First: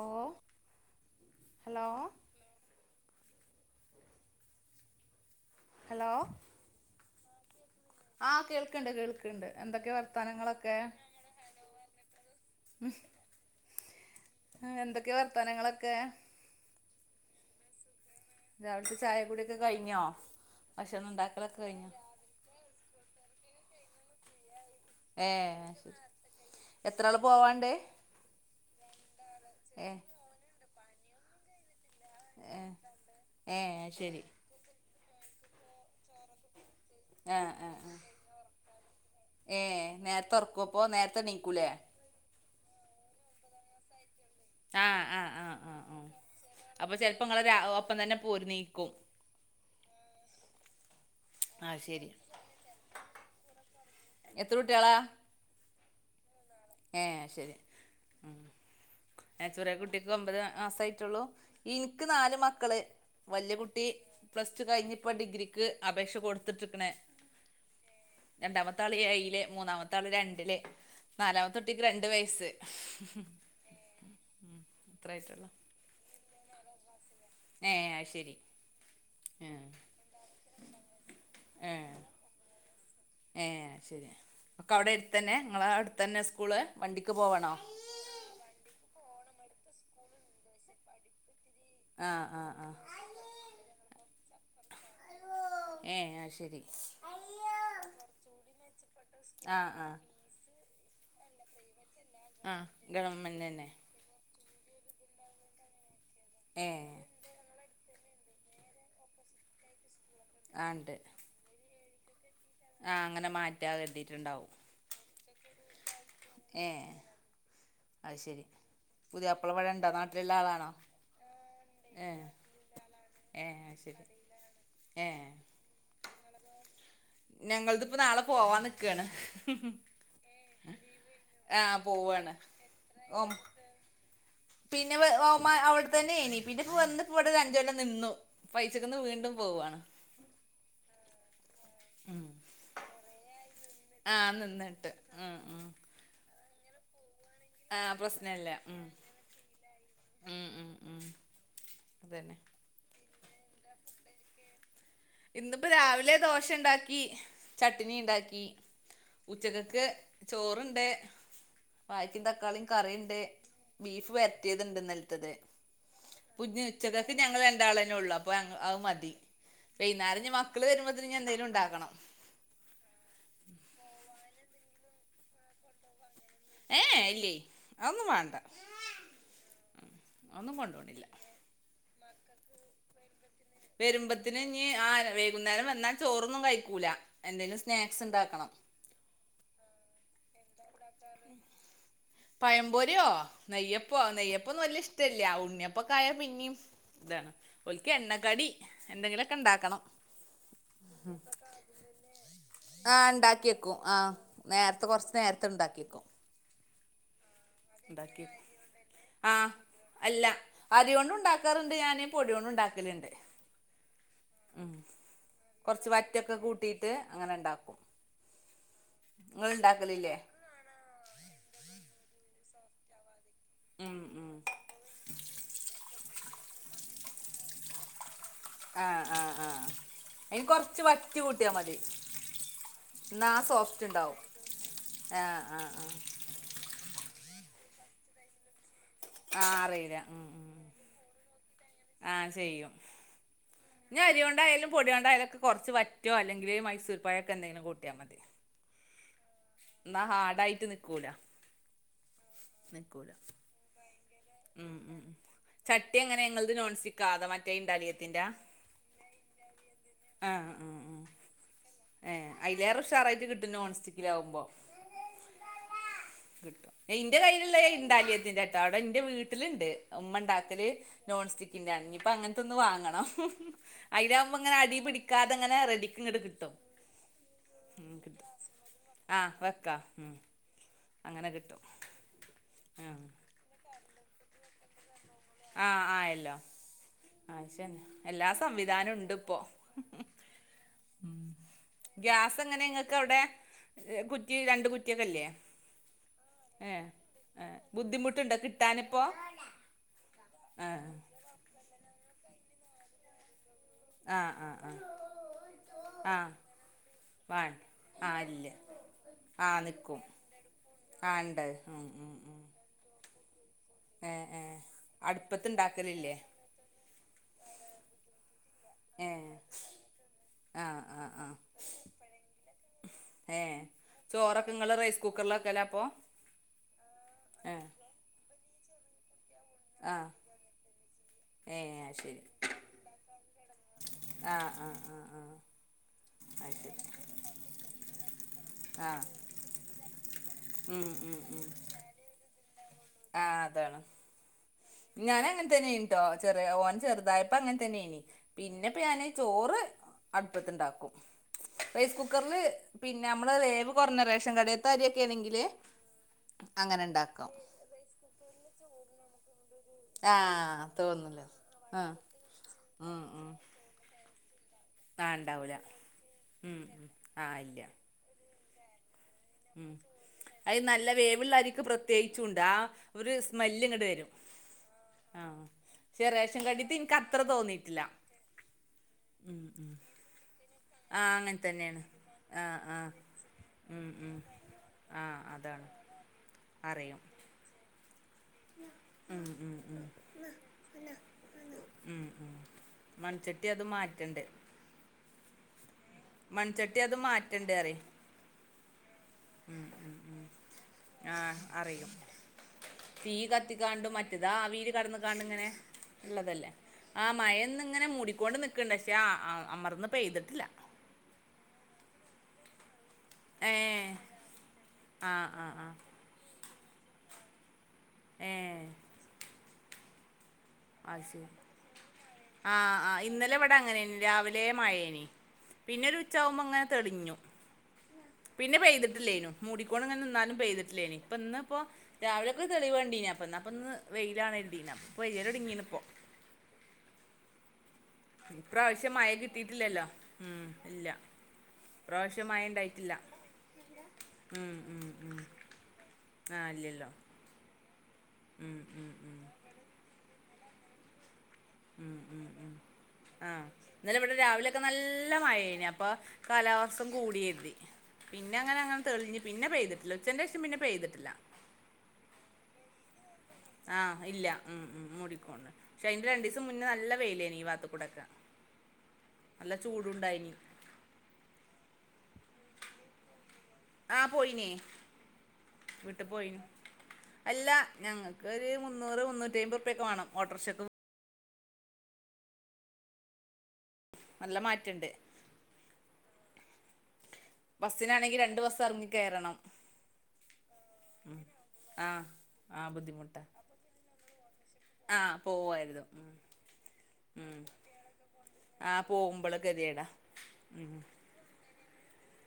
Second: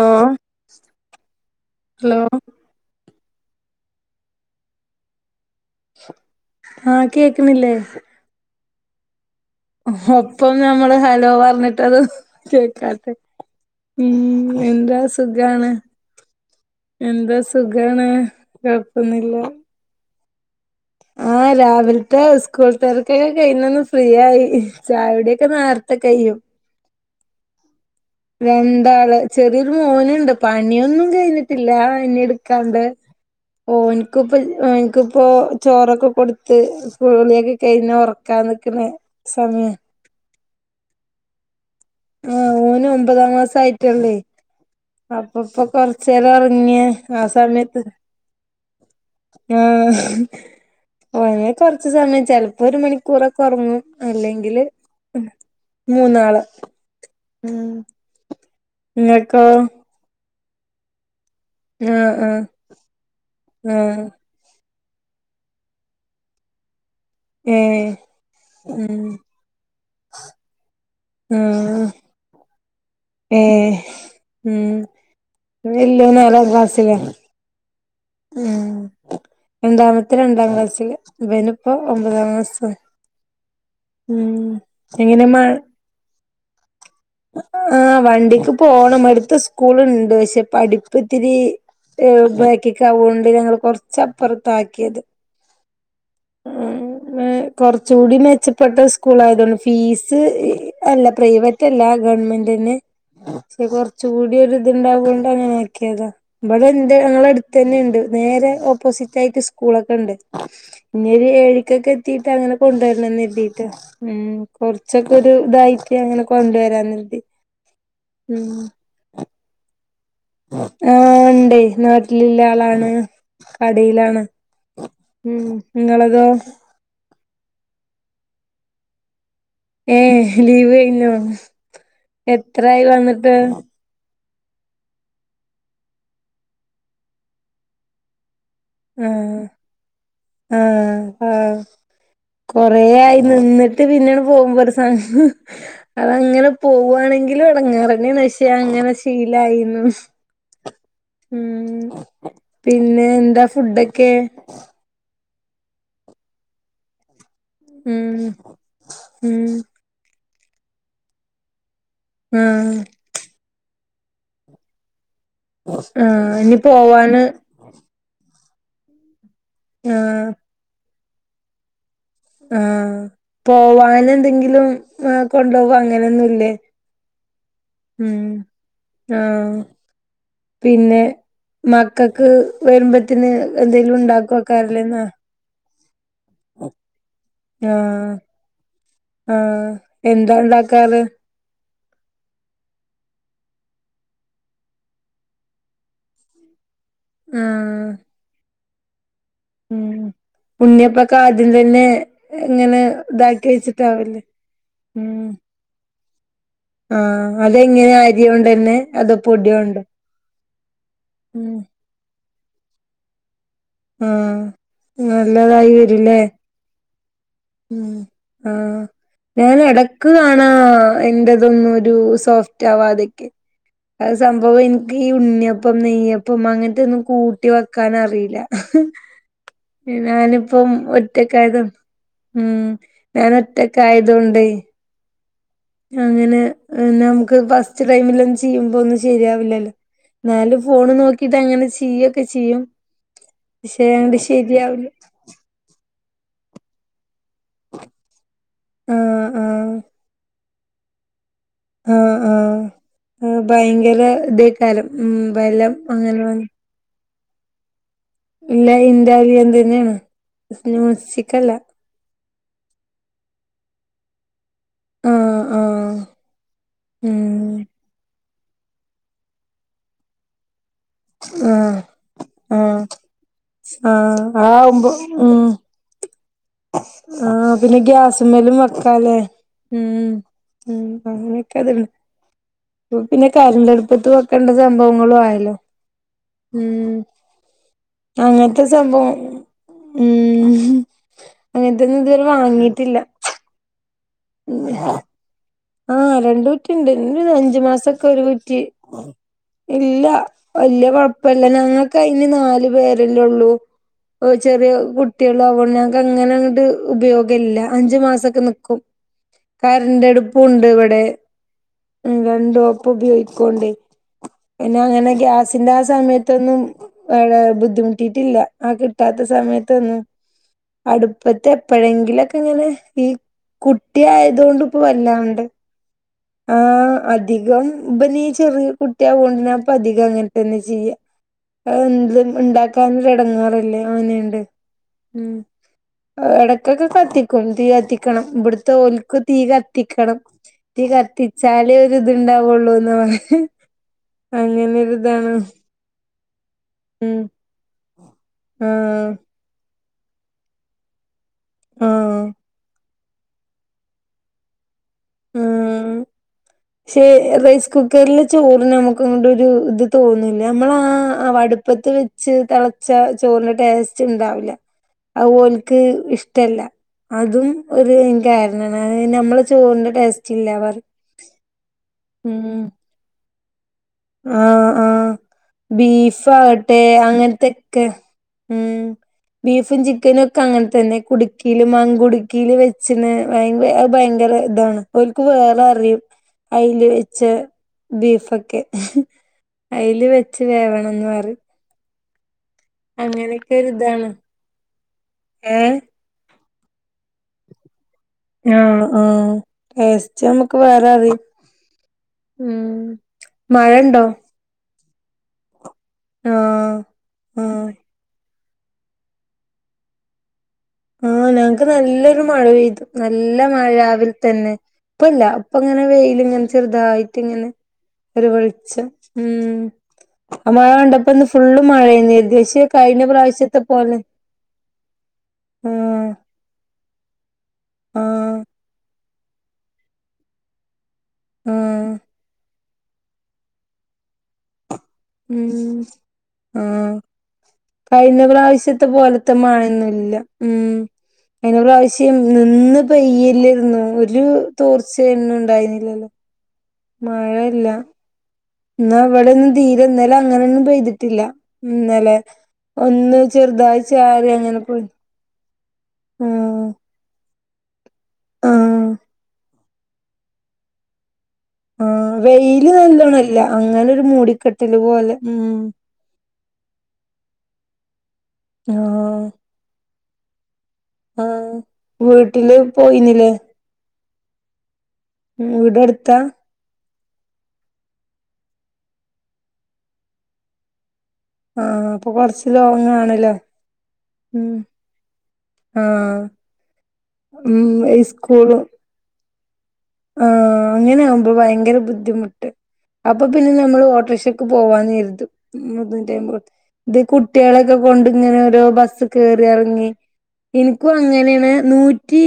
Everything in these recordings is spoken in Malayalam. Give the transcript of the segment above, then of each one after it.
ഓ ഹലോ ഹലോ ഹലോ ആഹ് കേക്ന്നില്ലേ ആഹ് കേൾക്ണ്ട കേൾക് ഒപ്പം ഞമ്മള് ഹലോ പറഞ്ഞിടത് കേക്കാതേ ഉം എന്താ എന്തൊക്കെ സുഖാണ് വർത്താനങ്ങളൊക്കെ എന്താ സുഖാണ് രാവിൽത്തെ ചായ കൊഴപ്പൊന്നില്ല കൊടിയൊക്കെ കഴിഞ്ഞോ ഭക്ഷണം ആഹ് ഉണ്ടാക്കലൊക്കെ കഴിഞ്ഞോ രാവിലത്തെ സ്കൂൾ ത്തർക്കൊക്കെ കഴഞ്ഞ ഒന്ന് ഫ്രീ ആയി ഏ ചാവിടിയൊക്കെ നേർ- ത്തെ ശരി കയും എത്ര ആള് പോവാണ്ട് രണ്ടാള് ചെറിയൊരു ഏ മോനുണ്ട് പണിയൊന്നും കഴിഞ്ഞി ട്ടില്ല ഇനി ഏ ഇടുക്കാണ്ട് ഏ ഓനിക്ക ശരി ഇപ്പ ഓനിക്കിപ്പോ ചോറൊക്കെ കൊടുത്ത് ആ കൂളിയോക്കെ ആ കഴിഞ്ഞ ഉറക്കാ നിൽക്കുന്ന സമയ ഹെ നേരതേ ഒർ കുപ്പോ നേരത്തെ ഏനീക്കൂല്ലേ ആഹ് ഓന് ഒമ്പതാം മാസം ആയിട്ടുള്ളേ ആ ആ ആ ആ ആ അപ്പൊപ്പക്കൊചരോറിങ്ങ അപ്പൊ ചെലപ്പോ ആ ഇങ്ങള് രാ സമയത്ത് ഒപ്പം തന്നെ പോരുന്നീക്കും ഉം ഹ് ഓന് ആ കൊറച്ച് ശരി സമയം ചെലപ്പോ ഒരു മണിക്കൂറൊക്കെ ഒറങ്ങും എത്ര അല്ലെങ്കില് കുട്ടികളാ മൂന്നാള് ഏഹ് ശരി ഉം ഉം ഇങ്ങക്കോ ചെറിയേ കുട്ടിക്ക് ഒമ്പത് മാസ ആയിട്ടോള്ളൂ ഇനിക്ക് ആഹ് നാല് ആഹ് മക്കള് വല്യ കുട്ടി ആഹ് പ്ലസ് ടു കഴിഞ്ഞ് ഇപ്പോ ഡിഗ്രിക്ക് അപേക്ഷ കൊടുത്ത്ട്ട്ക്ക്ണ്. ഏഹ് രണ്ടാമത്തെ ആള് ഉം ഏയില് മൂന്നാമത്തെ ആള് രണ്ടില് നാലാമ ആഹ് രണ്ട് വയസ്സ് ഏഹ് ഉം അത്രായിട്ടുള്ളു ഇന്റെ വെല്യോൻ നാലാ ക്ലാസ്സ്ലാ ഏഹ് അഹ്ശരി രണ്ടാമത്തെ രണ്ടാം ക്ലാസ്സ്ല് ഇവന് പ്പോ ഒമ്പതാം ക്ലാസ്സ് ഏഹ് ശരി ഒക്ക അവിടെ എങ്ങനെ എടുത്തന്നെ മഴ നിങ്ങള അടുത്തന്നേ? സ്കൂള് വണ്ടിക്ക് പോവണോ? ആഹ് വണ്ടിക്ക് പോണം അടുത്ത് സ്കൂളുണ്ട് പക്ഷേ പഠിപ്പ്ത്തിരി ആ ആ ആ ബാക്കിക്കായോണ്ട് ഞങ്ങള് കൊറച്ചപ്പറത്ത് ആക്കിയത്. ഏഹ് അ ഉം കൊറചൂടി മെച്ചപ്പെട്ട സ്കൂൾ ആയതോണ്ട് ആ ആ ഫീസ് അല്ല പ്രൈവറ്റ് അല്ല ആ ഗവൺമെന്റന് ഗവൺമെന്റ് പക്ഷേ തന്നെ കെ ചൂടൊരി ഇത്ണ്ടാവോണ്ട് അങ്ങനെ ആക്കിയതാ ഇവിടെ ഏ ഇണ്ട് ഞങ്ങളെ അട് തന്നെണ്ട് നേരെ ഓപ്പോസിറ്റ് ആയിട്ട് സ്കൂളൊക്കെണ്ട്. ആ ഇണ്ട് ഏഴൊണിക്കക്കെ എത്തിട്ട് അങ്ങനെ അങ്ങനെ കൊണ്ടുവരണന്നര്തിട്ട് മാറ്റാ ഉം കരുതിയിട്ടുണ്ടാവും കൊ ച്ചക്ക ഒരുതായിട്ട് അങ്ങനെ ഏഹ് കൊണ്ടുവരാന്നര്തി. ഉം പുതിയാപ്ള ഇവടണ്ടോ ന ആഹ് ഇണ്ടേ ഏഹ് നാട്ടിലുള്ള ആളാണ് ഏഹ് അത് ശരി കടയിലാണ്. ഏഹ് ഇങ്ങളതോ? ഞങ്ങള്ത്പ്പോനാളെ പോവാൻ നിക്കാണ്. ഏഹ് ലീവ് കഴിഞ്ഞോ ആഹ് പോവാണ് എത്രായി ഓ വന്നിട്ട് പിന്നെ ഓമാ അവിടെ തന്നെ ഏനി പിന്നെ വന്ന്പ്പോ ഇവിടെ അഞ്ച് കെ ല്ലം നിന്നു. ഇപ്പ അയ്ച്ചക്കന്ന് വീണ്ടും ആഹ് പോവാണ്. ആഹ് ആഹ് കൊറ ആയി നിന്നിട്ട് പിന്ന ആണ്ട് ആഹ് പോകുമ്പോ ഒരു നിന്നിട്ട് സം ഉം ഉം അതങ്ങനെ പോവാണെങ്കിലും ആഹ് എടങ്ങാറന്നെ പക്ഷേ പ്രശ്നല്ല ഉം അങ്ങനെ ശീലായിന്നു. ഉം ഉം ഉം ഉം അതന്നെ പിന്നെ എന്താ ഫുഡൊക്കെ? ഇന്നിപ്പോ രാവിലെ ദോശണ്ടാക്കി ഉം ചട്നിണ്ടാക്കി. ഉം ഉച്ചക്കക്ക് ചോറ്ണ്ട് വായിക്കിം തക്കാളി ആഹ് കറിണ്ട്. ബീഫ് വരറ്റിയത്ണ്ട് ഇന്നലത്തത് ആഹ് [unintelligible] ഇനി ഉച്ചകക്ക് പോവാന് ഞങ്ങൾ രണ്ടാളേനേള്ളൂ അ പ്പ അത് മതി വൈന്നേര ആഹ് ഇഞ്ഞ് മക്കള് വരുമ്പോത്തനെന്തേങ്കലും ഉണ്ടാക്കണം. ആഹ് പോവാനന്തെങ്കിലും കൊണ്ടുവോ അങ്ങനെയൊന്നുല്ലേ? ഏഹ് ഇല്ലേയ് അതന്നും വേണ്ട ആഹ് ഒന്നും കൊണ്ടോണില്ല. മക്കൾക്ക് വരുമ്പോത്തിന് എന്തേലും ഉണ്ടാക്കക്കാറില്ലേ ന്നാ? കുന്നേരം വന്നാ ചോറൊന്നും കഴിക്കൂല എന്തെലും ആഹ് സ്നാക്സ്ണ്ടാക്കണം. ആഹ് എന്താണ്ടാക്കാറ്? പഴം പെരിയോ നെയ്യപ്പോ നെയ്യപ്പന്നും വല്ല്യ ഇഷ്ടല്ല. ഉണ്ണിയപ്പൊക്കായ പിന്നിം ഇതാണ് ആഹ് ഒ ാല്ക്ക് എണ്ണക്കടി എന്തെങ്കിലക്കെണ്ടാക്കണം. ഉണ്യപ്പക്കെ ആദ്യം തന്നെ ഇങ്ങനെ ആ ഇതാക്കി ഉണ്ടാക്കി വെക്കും ആ വെച്ചിട്ടാവില്ലേ? നേരത്തെ കുറച്ച് ഉം നേരത്തെ ഉണ്ടാക്കിക്കും. ആഹ് അതെങ്ങനെ അരിയോണ്ടന്നെ അതോ ആ പൊടിയോണ്ടോ? അല്ല അരിയോണ്ടും ഉം ഉണ്ടാക്കാറുണ്ട് ഞാന് പൊടിയൊണ്ട് ഉണ്ടാക്കലുണ്ട്. ആഹ് ഉം നല്ലതായി കൊറച്ച് വരൂല്ലേ? വറ്റൊക്കെ കൂട്ടിട്ട് അങ്ങനെണ്ടാ ഉം ആഹ് ഞാനും എടക്ക് ഉണ്ടാക്കലില്ലേ കാ ണാ ഇന്റതൊന്നും ഒരു സോഫ്റ്റ് ആവാതൊക്കെ. ഉം അത് ഉം സംഭവം ഇൻ ക്ക് ഈ ഉണ്ണിയപ്പം നെയ്യപ്പം അങ്ങനത്തെന്നും കൂട്ടി വെക്കാനറീല്ല. ആ ആ ആ അതിന് ഞാനിപ്പം കുറച്ച് വറ്റ് കൂട്ടിയാൽ ഒറ്റക്കായതാ മതി ഉം ഞാൻ ഒറ്റക്കായതോണ്ടേ. ആഹ് ആഹ് ആഹ്. അങ്ങനെ നമുക്ക് ഫസ്റ്റ് ടൈമിലൊന്നും ചെയ്യുമ്പോ ഒന്നും ആ ശരിയാവില്ലല്ലോ. അറിയില്ല ന്നാലും ഫോണ് നോക്കിട്ട് അങ്ങനെ ചെ ആഹ് ചെയ്യും. ഇഞ് അങ്ങട് അര്യോണ്ടായാലും ശരിയാവില്ല പൊട്യോണ്ടായാലൊക് കൊർച്ച് വറ്റോ അല്ലെങ്കിൽ മൈസൂർ പഴൊക്കെന്തെങ്കിലും കൂട്ടിയാ മതി. ആഹ് ആഹ് ഇന്നാ ഹാർഡായിട്ട് നിക്കൂല. ആഹ് ആഹ്. അഹ് ഭയങ്കര ഇതേകാലം ഉം ബലം അങ്ങനെ വന്ന് ക്കാതെ മറ്റേ ഇണ്ടാലിയ ഇല്ല ഇന്റാലിയം തന്നെണ് ആഹ് ആഹ് സ്‌നോസ്ച്ചിക്കല്ല. ഏഹ് അയ്ലേറെ ഉഷാറായിട്ട് കിട്ടും നോൺ സ്റ്റിക്കിലാവുമ്പം. ആഹ് ആഹ് കിട്ടും. എഹ് ഇന്റെ ഉം കയ്യില്ള്ളത് ഇണ്ടാലിയത്തിന്റെ ട്ടാ. അവടെ ഇന്റെ വീട്ടില്ണ്ട് ഉമ്മണ്ടാക്കല്. നോൺ സ്റ്റിക്കിൻ്റെ ആഹ് ആണ്. ഇഞ് ഇപ്പ അങ്ങൻത്തൊന്ന് ആഹ് വാങ്ങണം. ആഹ് അയ്ലാവുമ്പങ്ങനെ അടീ ആവുമ്പോ ഉം പിടിക്കാതെങ്ങനെ റെഡിക്ക് ഇങ്ങട്ട് കിട്ടും. ആഹ് പിന്നെ ഉം കിട്ടും ഗ്യാസ്മ്മലും വെക്കാലേ. ആഹ് വെക്കാം ഉം ഉം അങ്ങനെ അങ്ങനെയൊക്കെ കിട്ടും അത്ണ്, അപ്പ ആഹ് പിന്നെ കറന്റ് അടുപ്പത്ത് വെക്കണ്ടെ സംഭവങ്ങളും ആയ ആഹ് ആയല്ലോ. ആവശ്യെന്നെ. എല്ലാ അങ്ങനത്തെ സംവിധാനും സംഭവം ഇണ്ട്പ്പൊ. ഉം ഉം അങ്ങനത്തൊന്നും ഇതുവരെ ഗ്യാസ് എങ്ങനെ ഇങ്ങക്ക് വാങ്ങിട്ടില്ല അവ്ടെ, കുറ്റി രണ്ട് കുറ്റിയൊക്കെല്ലേ? ആഹ് രണ്ട് കുറ്റിണ്ട്. ഇൻ്റത് അഞ്ചു മാസൊക്കെ ഒരു ബുദ്ധിമുട്ടുണ്ടോ കുറ്റി കിട്ടാനിപ്പോ ഇല്ല ആഹ് വല്യ കൊഴപ്പല്ല ഞങ്ങക്കയന് നാല് പേരെല്ലൊള്ളൂ. ആഹ് ഓഹ് ആഹ് ചെറിയ ആഹ് കുട്ടികളാവോണ്ട് ഞങ്ങക്ക് ആഹ് അങ്ങനെങ്ങട്ട് ഉപയോഗല്ല. വേണ്ട അഞ്ചു ആഹ് മാസൊക്കെ ഇല്ല നിക്കും. ആഹ് നിക്കും. പ്പും ണ്ട് ഇവടെ. ആഹ് ഉണ്ട് ഉം ഉം ഉം രണ്ടും ഒപ്പം ഉപയോഗിക്കോണ്ടേ. ഏഹ് ഏഹ് പിന്നെ അങ്ങനെ ഗ്യാസിന്റെ ആ അടുപ്പത്തുണ്ടാക്കലില്ലേ സമയത്തൊന്നും വടെ ബുദ്ധിമുട്ടീട്ടില്ല. ആ കിട്ടാത്ത ഏഹ് സമയത്തൊന്നും. ആഹ് ആഹ് ആഹ് അടുപ്പത്ത് എപ്പഴെങ്കിലൊക്കെ ങ്ങനെ ഈ കുട്ടിയായതോണ്ട് ഇപ്പ വ കുക്കർല് വെക്കലാ അപ്പൊ? ആഹ് അധികം. ഇബനീ ചെറിയ കുട്ടിയാവൊണ്ട് ഞാൻ പ്പം അധികം ആഹ് അങ്ങനെ തന്നെ ചെയ്യാ. ഏഹ് അത് ശരി അഹെന്തും ഇണ്ടാക്കാന് ഒരു എടേങ്ങേറല്ലെ ഓനിം കൊണ്ട് ആഹ് ആഹ് ആഹ് ഉം. ആഹ് അത് ശരി എടക്കൊക്കെ കത്തിക്കും തീ കത്തിക്കണം ഇവട്ത്തെ ആഹ് ഓല്ക്ക് തീ കത്തിക്കണം. തീ ഉം ഉം ഉം കത്തിച്ചാലേ ഒരു ഇത്ണ്ടാവുള്ളൂ. ആഹ് അതാണ്. അങ്ങനൊര് ഞാൻ അങ്ങൻ തന്നേനി ട്ടോ. ചെറിയ ഓൻ ഉം ചെറുതായപ്പ അങ്ങനെ തന്നേനി. പിന്നെ പ്പം ഞാന് ആഹ് ചോറ് അടുപ്പത്ത് ണ്ടാക്കും. റൈസ് ആഹ് കുക്കർല് പിന്നെ നമ്മളെ വേവ് കൊർഞ്ഞെ റേഷൻ കടേ ത്തെ അരിയെക്കേണെങ്കില് ആഹ്. അങ്ങനെ പക്ഷെ ണ്ടാക്കും. റൈസ് കുക്കറിലെ ചോറ് നമുക്ക് ഇങ്ങട്ടൊരു അത് തോന്നൂലൃ ആഹ് നമ്മളാ തോന്നൂല അടുപ്പത്ത് ആഹ് വെച്ച് തെളച്ച ഉം ഉം ചോറിന്റെ ടേസ് ച്ചിണ്ടാവില്ല ആഹ് ഉണ്ടാവൂല അതോൽക്ക് ഇഷ്ടല്ല ഉം ഉം ആഹ് അതും ഇല്ല ഒരു ഇങ്കാ പിന്ന ഞമ്മള് ചോറ്ന്റെ അയ് നല്ല വേവുള്ള അരിക്ക് പ്രത്യേകിച്ചുണ്ടാ ഉം ഒരു സ്മെല്ല് ഇങ്ങട്ട് വെരും ആഹ് ആഹ് റേഷൻ കടേത്തെ ബീഫാകട്ടെ എനിക്ക് അത്ര അങ്ങനത്തക്കെ തോന്നിയിട്ടില്ല ഉം ബീഫും ചിക്കനൊക്കെ അങ്ങൻ തന്നെ ആഹ് അങ്ങനെ കുടുക്കിയില് തന്നെയാണ് മങ്കുടുക്കീല് ആഹ് ആഹ് വെച്ച്ന് ഉം അത്‌ ഉം ഭയങ്കര ഇതാണ് ആഹ് ഓല്ക്ക് വേറെ അതാണ് അറിയും അയില് അറിയും വെച്ച ബീഫെ അയില് വെച്ച് വേവണംന്ന് പറയും ഉം ഉം അങ്ങനേക്കൊരു ഇതാണ് ഏഹ് മൺചട്ടി അത് മാറ്റണ്ടേ പറയും ആഹ് ആഹ് ഉം ഉം ടേസ്റ്റ് ഉം നമുക്ക് വേറെ അറിയും ആഹ് അറിയും ഉം തീ കത്തിക്കാണ്ടും മഴണ്ടോ മറ്റേത് ആവീലും കടന്ന്ങ്ങാണ്ട് ഇങ്ങനെ ഉള്ളതല്ലേ ആഹ് ആ ആഹ് മഴേന്ന്ങ്ങനെ മൂടിക്കോണ്ട് നിക്ക് ക്ക്ണ്ട് പക്ഷേ ആ അമർന്ന് പെയ്തട്ടില്ല ആഹ് ഞങ്ങക്ക് നല്ലൊരു മഴ പെയ്തു നല്ല മഴ ഏഹ് രാവിലെ തന്നെ ഇപ്പല്ല ആഹ് ആഹ് ആഹ് ഇപ്പിങ്ങനെ വെയില് ഇങ്ങന ചെറുതായിട്ട് ഇങ്ങനെ ഒരു ഏഹ് വെളിച്ചം ഉം ആ മഴ അത് കണ്ടപ്പോ ഇന്ന് ശരി ഫുള്ള് മഴയന്നാ കര്തിവെച്ച് ആഹ് ആഹ് കഴിഞ്ഞ ഇന്നലെ പ്രാവിശ്യത്തെ പോലെ പിന്നൊരു ആഹ് ഉച്ച ആവുംമ്പോ ഇങ്ങനെ തെളിഞ്ഞു ആഹ് പിന്ന പെയ്ത് ട്ടില്ലേനു മൂടികൊണ്ടിങ്ങന നിന്നാലും പെയ്തട്ടില്ലേനി ഇപ്പ ഇന്ന് ഇപ്പോ ആഹ് രാവിലെ ക്ക് തെളിവണ്ടീന പ്പിന്നാ പ്പിന്ന് വെയിലാണര്തീന പ്പ യെ ഉം ആഹ് കഴിഞ്ഞ പ്രാവശ്യത്തെ ഇപ്രാവശ്യം മഴ പോൽത്തെ കിട്ടിയിട്ടില്ലല്ലോ മഴയൊന്നുല്ല ഉം ഇല്ല കഴിഞ്ഞ പ്രാവശ്യം ഇപ്രാവശ്യം മഴ നിന്ന് ഉണ്ടായിട്ടില്ല പെയ്യല്ലേര്ന്നോ ഒരു തോർച്ചെന്നുണ്ടായിന്നില്ലല്ലോ ആഹ് ഇല്ലല്ലോ മഴയില്ല ഉം എന്നാ ഇവ്ടൊന്നും തീരെ ഇന്നല അങ്ങനൊന്നും പെയ്തട്ടില്ല ഇന്നലെ ഒന്ന് ആ ചെറുതായി ഇന്നലെ ഇവിടെ ചാറി അങ്ങനെ രാവിലെയൊക്കെ പോയി നല്ല മഴയേന് അപ്പൊ ആഹ് കാലാവസ്ഥം കൂടിയര്തി പിന്നങ്ങനെ അങ്ങനെ ആഹ് തെളിഞ്ഞ് പിന്നെ പെയ്തട്ടില്ല ഉച്ചേന്റേഷം പിന്നെ പെയ്തട്ടില്ല ആ വെയില് നല്ലോണില്ല ആ അങ്ങനൊരു മൂടിക്കെട്ടല് പോലെ ഉം അയിന്റെ രണ്ടീസം മുന്നേ നല്ല വെയിലാണീ ഭാഗത്തുക്കൂടക്ക ആഹ് നല്ല ചൂടുണ്ടായിന് ആഹ് വീട്ടില് പോയിന്നിലേ? ആഹ് പോയിന് വീട് വിട്ട് അടുത്താ പോയിനു അല്ല ഞങ്ങക്കൊര് മുന്നൂറ് മുന്നൂറ്റിയ്മ്പത് റുപ്പൃക്കെ വേണം ഓട്ടോറ്ക്ഷക്ക് ആഹ് അപ്പൊ കൊറച്ച് ലോങ്ങാ‌ണല്ലോ നല്ല മാറ്റെണ്ട് ആഹ് ഉം ഈ ബസ്സിനാണെങ്കി രണ്ട് സ്കൂളും ബസ്സെറങ്ങി കേറണം. ആഹ് അങ്ങനെ ആവുമ്പോ ഭയങ്കര ബുദ്ധിമുട്ട് ആ ബുദ്ധിമുട്ടാ അപ്പൊ പിന്നെ നമ്മള് ഓട്ടോറ്ക്ഷ ക്ക് ആ പോവാന്നെരുതും. പോവായിരുന്നു ഉം. ത് കുട്ട്യാളെക്കെ ക്കൊണ്ട്ങ്ങനെ ഓരോ ആ ബസ്സ് പോകുമ്പോൾ കേറി ഗതിയേടാ എർങ്ങി ഇൻക്കും അ ഇങ്ങനേണ് നൂറ്റി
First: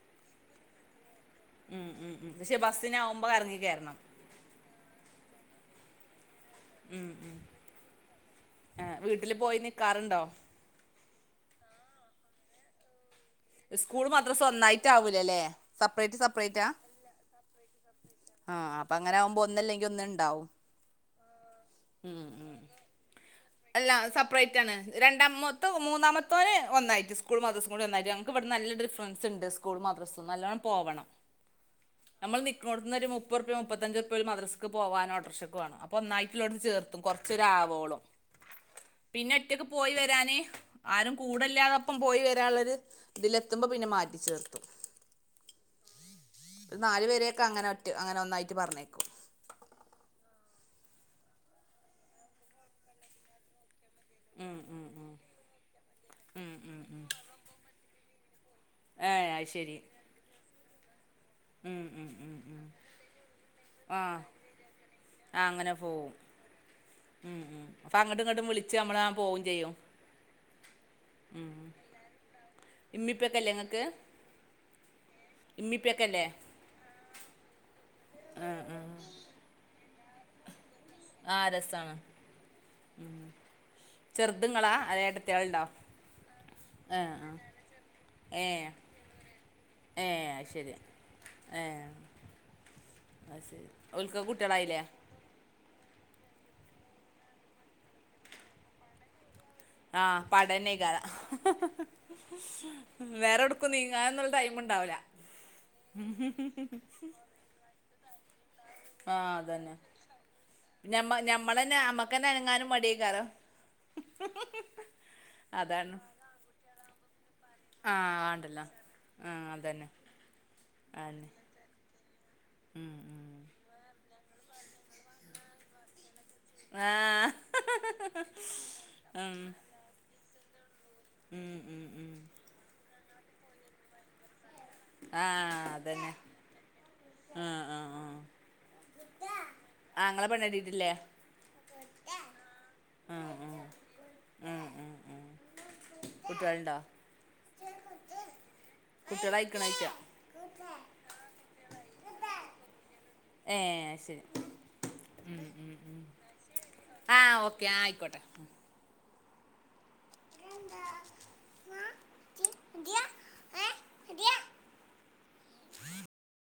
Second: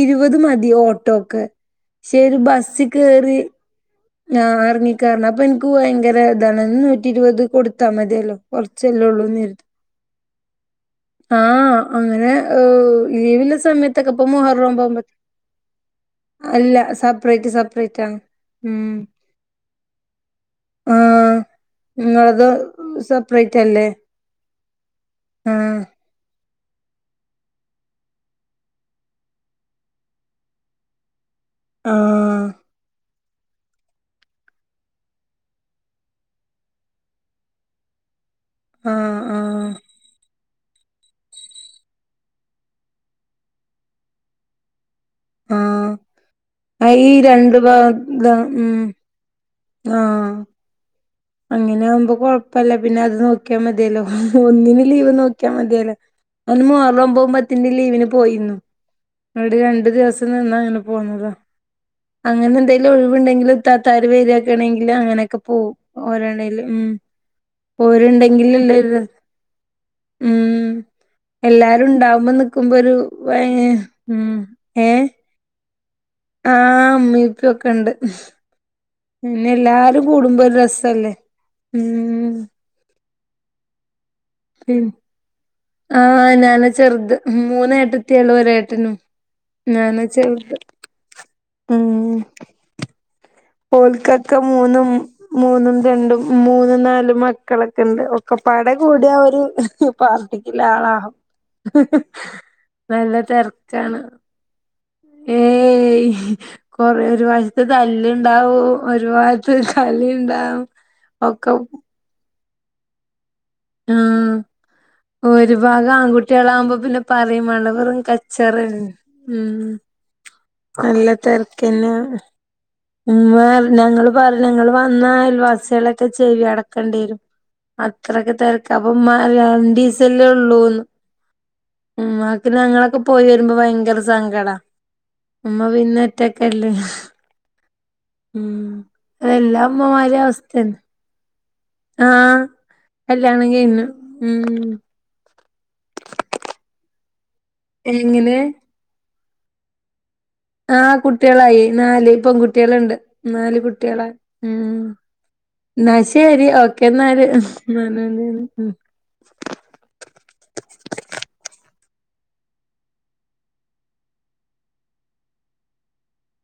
ഇരുവത് മതി ഓട്ടോക്ക് ഉം ഉം പക്ഷെ ഉം പക്ഷേ ബസ്സിനാവുമ്പോ എറങ്ങിക്കേറണം ആഹ് എർങ്ങിക്കേറണം അപ്പ എനിക്ക് ഭയങ്കര താണ് നൂറ്റിര് വത് കൊടുത്താ മതിയല്ലോ കൊറച്ചെല്ലൊള്ളൂ വീട്ടിൽ പോയി ന്നെര്തും നിൽക്കാറുണ്ടോ ആഹ് അങ്ങനെ ഏ് ലീവില് സ്കൂൾ സമയത്തൊക്കെ ഇപ്പൊ മദ്രസ മൊഹർറൊമ്പൊഉം പത്തു ഒന്നായിട്ടാവൂലല്ലേ സെപ്പറേറ്റ് അല്ല സപ്പറേറ്റ് സെപ്പറേറ്റ് ആണ് ആഹ് അപ്പ ഉം അങ്ങനാവുമ്പോ ഒന്നല്ലെങ്കി ഒന്ന്ണ്ടാവും ഉം ഉം സപ്റേറ്റായ് അല്ല സപ്പ്റേറ്റാണ് രണ്ടാമ ആഹ് മൊത്തം മൂന്നാമത് ത്തോന് ഒന്നായിറ്റ് സ്കൂൾ മദ്റസെം കൂടി ഒന്നായ്റ്റ് നങ്ങക്ക് ഇവട്ന്ന് നല്ല ട്ട് ഡിഫ്റൻസ്ണ്ട് സ്കൂൾ മദ്റസ്ന്ന് നല്ലോണം പോവണം [inaudible] നമ്മള് ആഹ് നിക്ക്ണോട്ത്ത്ന്നൊരു മു പ്പൊറുപ്യ മുപ്പത്തഞ്ച്റുപ്യ ഓല് മദ്രസക്ക് പോവാനോട്ടർഷക്ക് വാണം അപ്പൊന്നായിട്ടുള്ളോട്ത്ത് ചേർത്തും കൊറച്ചൊരാവോളം ആഹ് പിന്നെ ഒറ്റക്ക് ആഹ് പോയി വരാന് ആരും കൂടല്ലാതെപ്പം പോയി വരാള്ളെര് ഇതിലെത്തുമ്പോ പിന്നെ മാറ്റി ചേർത്തും ആഹ് ഒരു ആ നാലു ഈ രണ്ട് വരേക്കങ്ങനെ ഒറ്റ് അങ്ങനെ ഭാഗ ഒന്നായിറ്റ് ഉം പറഞ്ഞയക്കും ആഹ് അങ്ങനേവുമ്പോ കൊഴപ്പല്ല പിന്നെ അത് നോ ക്കിയാ മതേല്ലോ ഉം ഉം ഒന്നിന് ലീവ് ഉം നോക്കിയാ മതിയല്ലോ ഉം അന്ന് ഉം ഉം മൊഹറൊമ്പൊം പത് ത്തിന്റെ ലീവിന് പോയിന്നു ഏ അത് ന്ന്ട്ട് ശരി രണ്ടു ദിവസം നിന്നാ അങ്ങനെ പോന്നതാ ഉം ഉം ഉം ഉം. അങ്ങനെന്തേലും ഒഴിവ്ണ്ടെങ്കില് ആ ഇത്താത്താര് വരാക്കാണെങ്കില് അങ്ങനെക്കെ ആ, പോവും അങ്ങനെ ണ്ടേല് ഉം ഉം ഉം. അപ്പൊ അങ്ങോട്ടും ഇങ്ങോട്ടും വിളിച്ച് ഓര്ണ്ടെങ്കിലല്ലേത് നമ്മൾ ആ പോവും ചെയ്യും ഉം എല്ലാരുണ്ടാവുമ്പോ ന്ക്കുമ്പാെരു ഇമ്മിപ്പൊക്കെ അല്ലേ ഏ്ഹ് ഉം ഏഹ് ഇമ്മീം ഇപ്പെക്കല്ലേ ആഹ് ഉമ്മീം ഇപ്പെക്കെണ്ട് ആഹ് ആഹ് പിന്നെല്ലാരും കൂടുമ്പൊരു രസല്ലേ ആ രസാണ് ഉം ഉം ചെർത് ഇങ്ങളാ ഉം അതാ ഏട്ടത്ത്യാള്ണ്ടാ ആഹ് ഞാനാ ചെർത് മൂന്നേഏട്ടത്ത്യാള് ഏ ഒരു ഏട്ടനും ഞാനാ ചെർത് ഏഹ് അഅ്ശരി ഇൻക്കാെക്കെ മൂന്നും മൂന്നും രണ്ടും മൂന്നും നാലും മക്കളൊക്കെ ഉണ്ട് ഒക്കെ പാടെ കൂട്യാ ഒരു ആ പാർട്ടിക്കില്ല പടന്നെ കാല ആളാകും നല്ല വേറെ എടുക്കും തെര്ക്കാണ് നീങ്ങാനൊന്നുള്ള ടൈം ഉണ്ടാവില്ല ഏയ് കൊറേ ഒരു ഭാഗത്ത് തല്ല് ഇണ്ടാവും ഒരു ആ ബാഗ്ത്ത് അതന്നെ കളി ഇണ്ടാവും ഞമ്മ ഞമ്മളന്നെ നമ്മക്കന്നെ അനങ്ങാനും മടിയേക്കാരം ആഹ് അതാണ് കുട്ട്യാളാകുമ്പോ പിന്നെ പറിം മാണ്ട ആ വെറും ഉണ്ടല്ലോ കച്ചറന്നെ ആ ഉം അതന്നെ നല്ല അതന്നെ തെര്ക്കന്നെ ഉം വേഞങ്ങള് പറ ഞങ്ങള് വന്നാ അയൽവാസാളെക്കെ ചെവി അട ആ കണ്ടേരും അത്രക്കെ തെര്ക്കാ അപ്പ ഇമ്മാറേ ഉം രണ്ടീസല്ലേ ഉള്ളൂന്ന് ഉം ഉം ഉം ഇമ്മാക്ക് ഞങ്ങളൊക്കെ പോയി വരുമ്പോ ഭയങ്കര സങ്കടാ ആ അമ്മ പിന്ന അതന്നെ ഒറ്റക്കല്ലേ [unintelligible] ആ ആ ആ ഉം അതെല്ലാ അമ്മമാരു ആങ്ങളെ അവസ്ഥയന്ന പെണ്ണട്ടിട്ടില്ലേ ആഹ് ആ കല്യാണം ആ കഴിഞ് ആ ഉം [unintelligible] എങ്ങനെ കുട്ട്യാള് ആയിക്കണയ്ക്കാ ആഹ് കുട്ടികളായി നാല് പെൺകുട്ടികളുണ്ട് ഏ നാല് കുട്ടികളായി ശരി ഉം എന്നാ ശരി ആ ഓക്കെന്നാല് ഓക്കെ ആ ഉം ആയിക്കോട്ടെ ഉം [unintelligible] [unintelligible]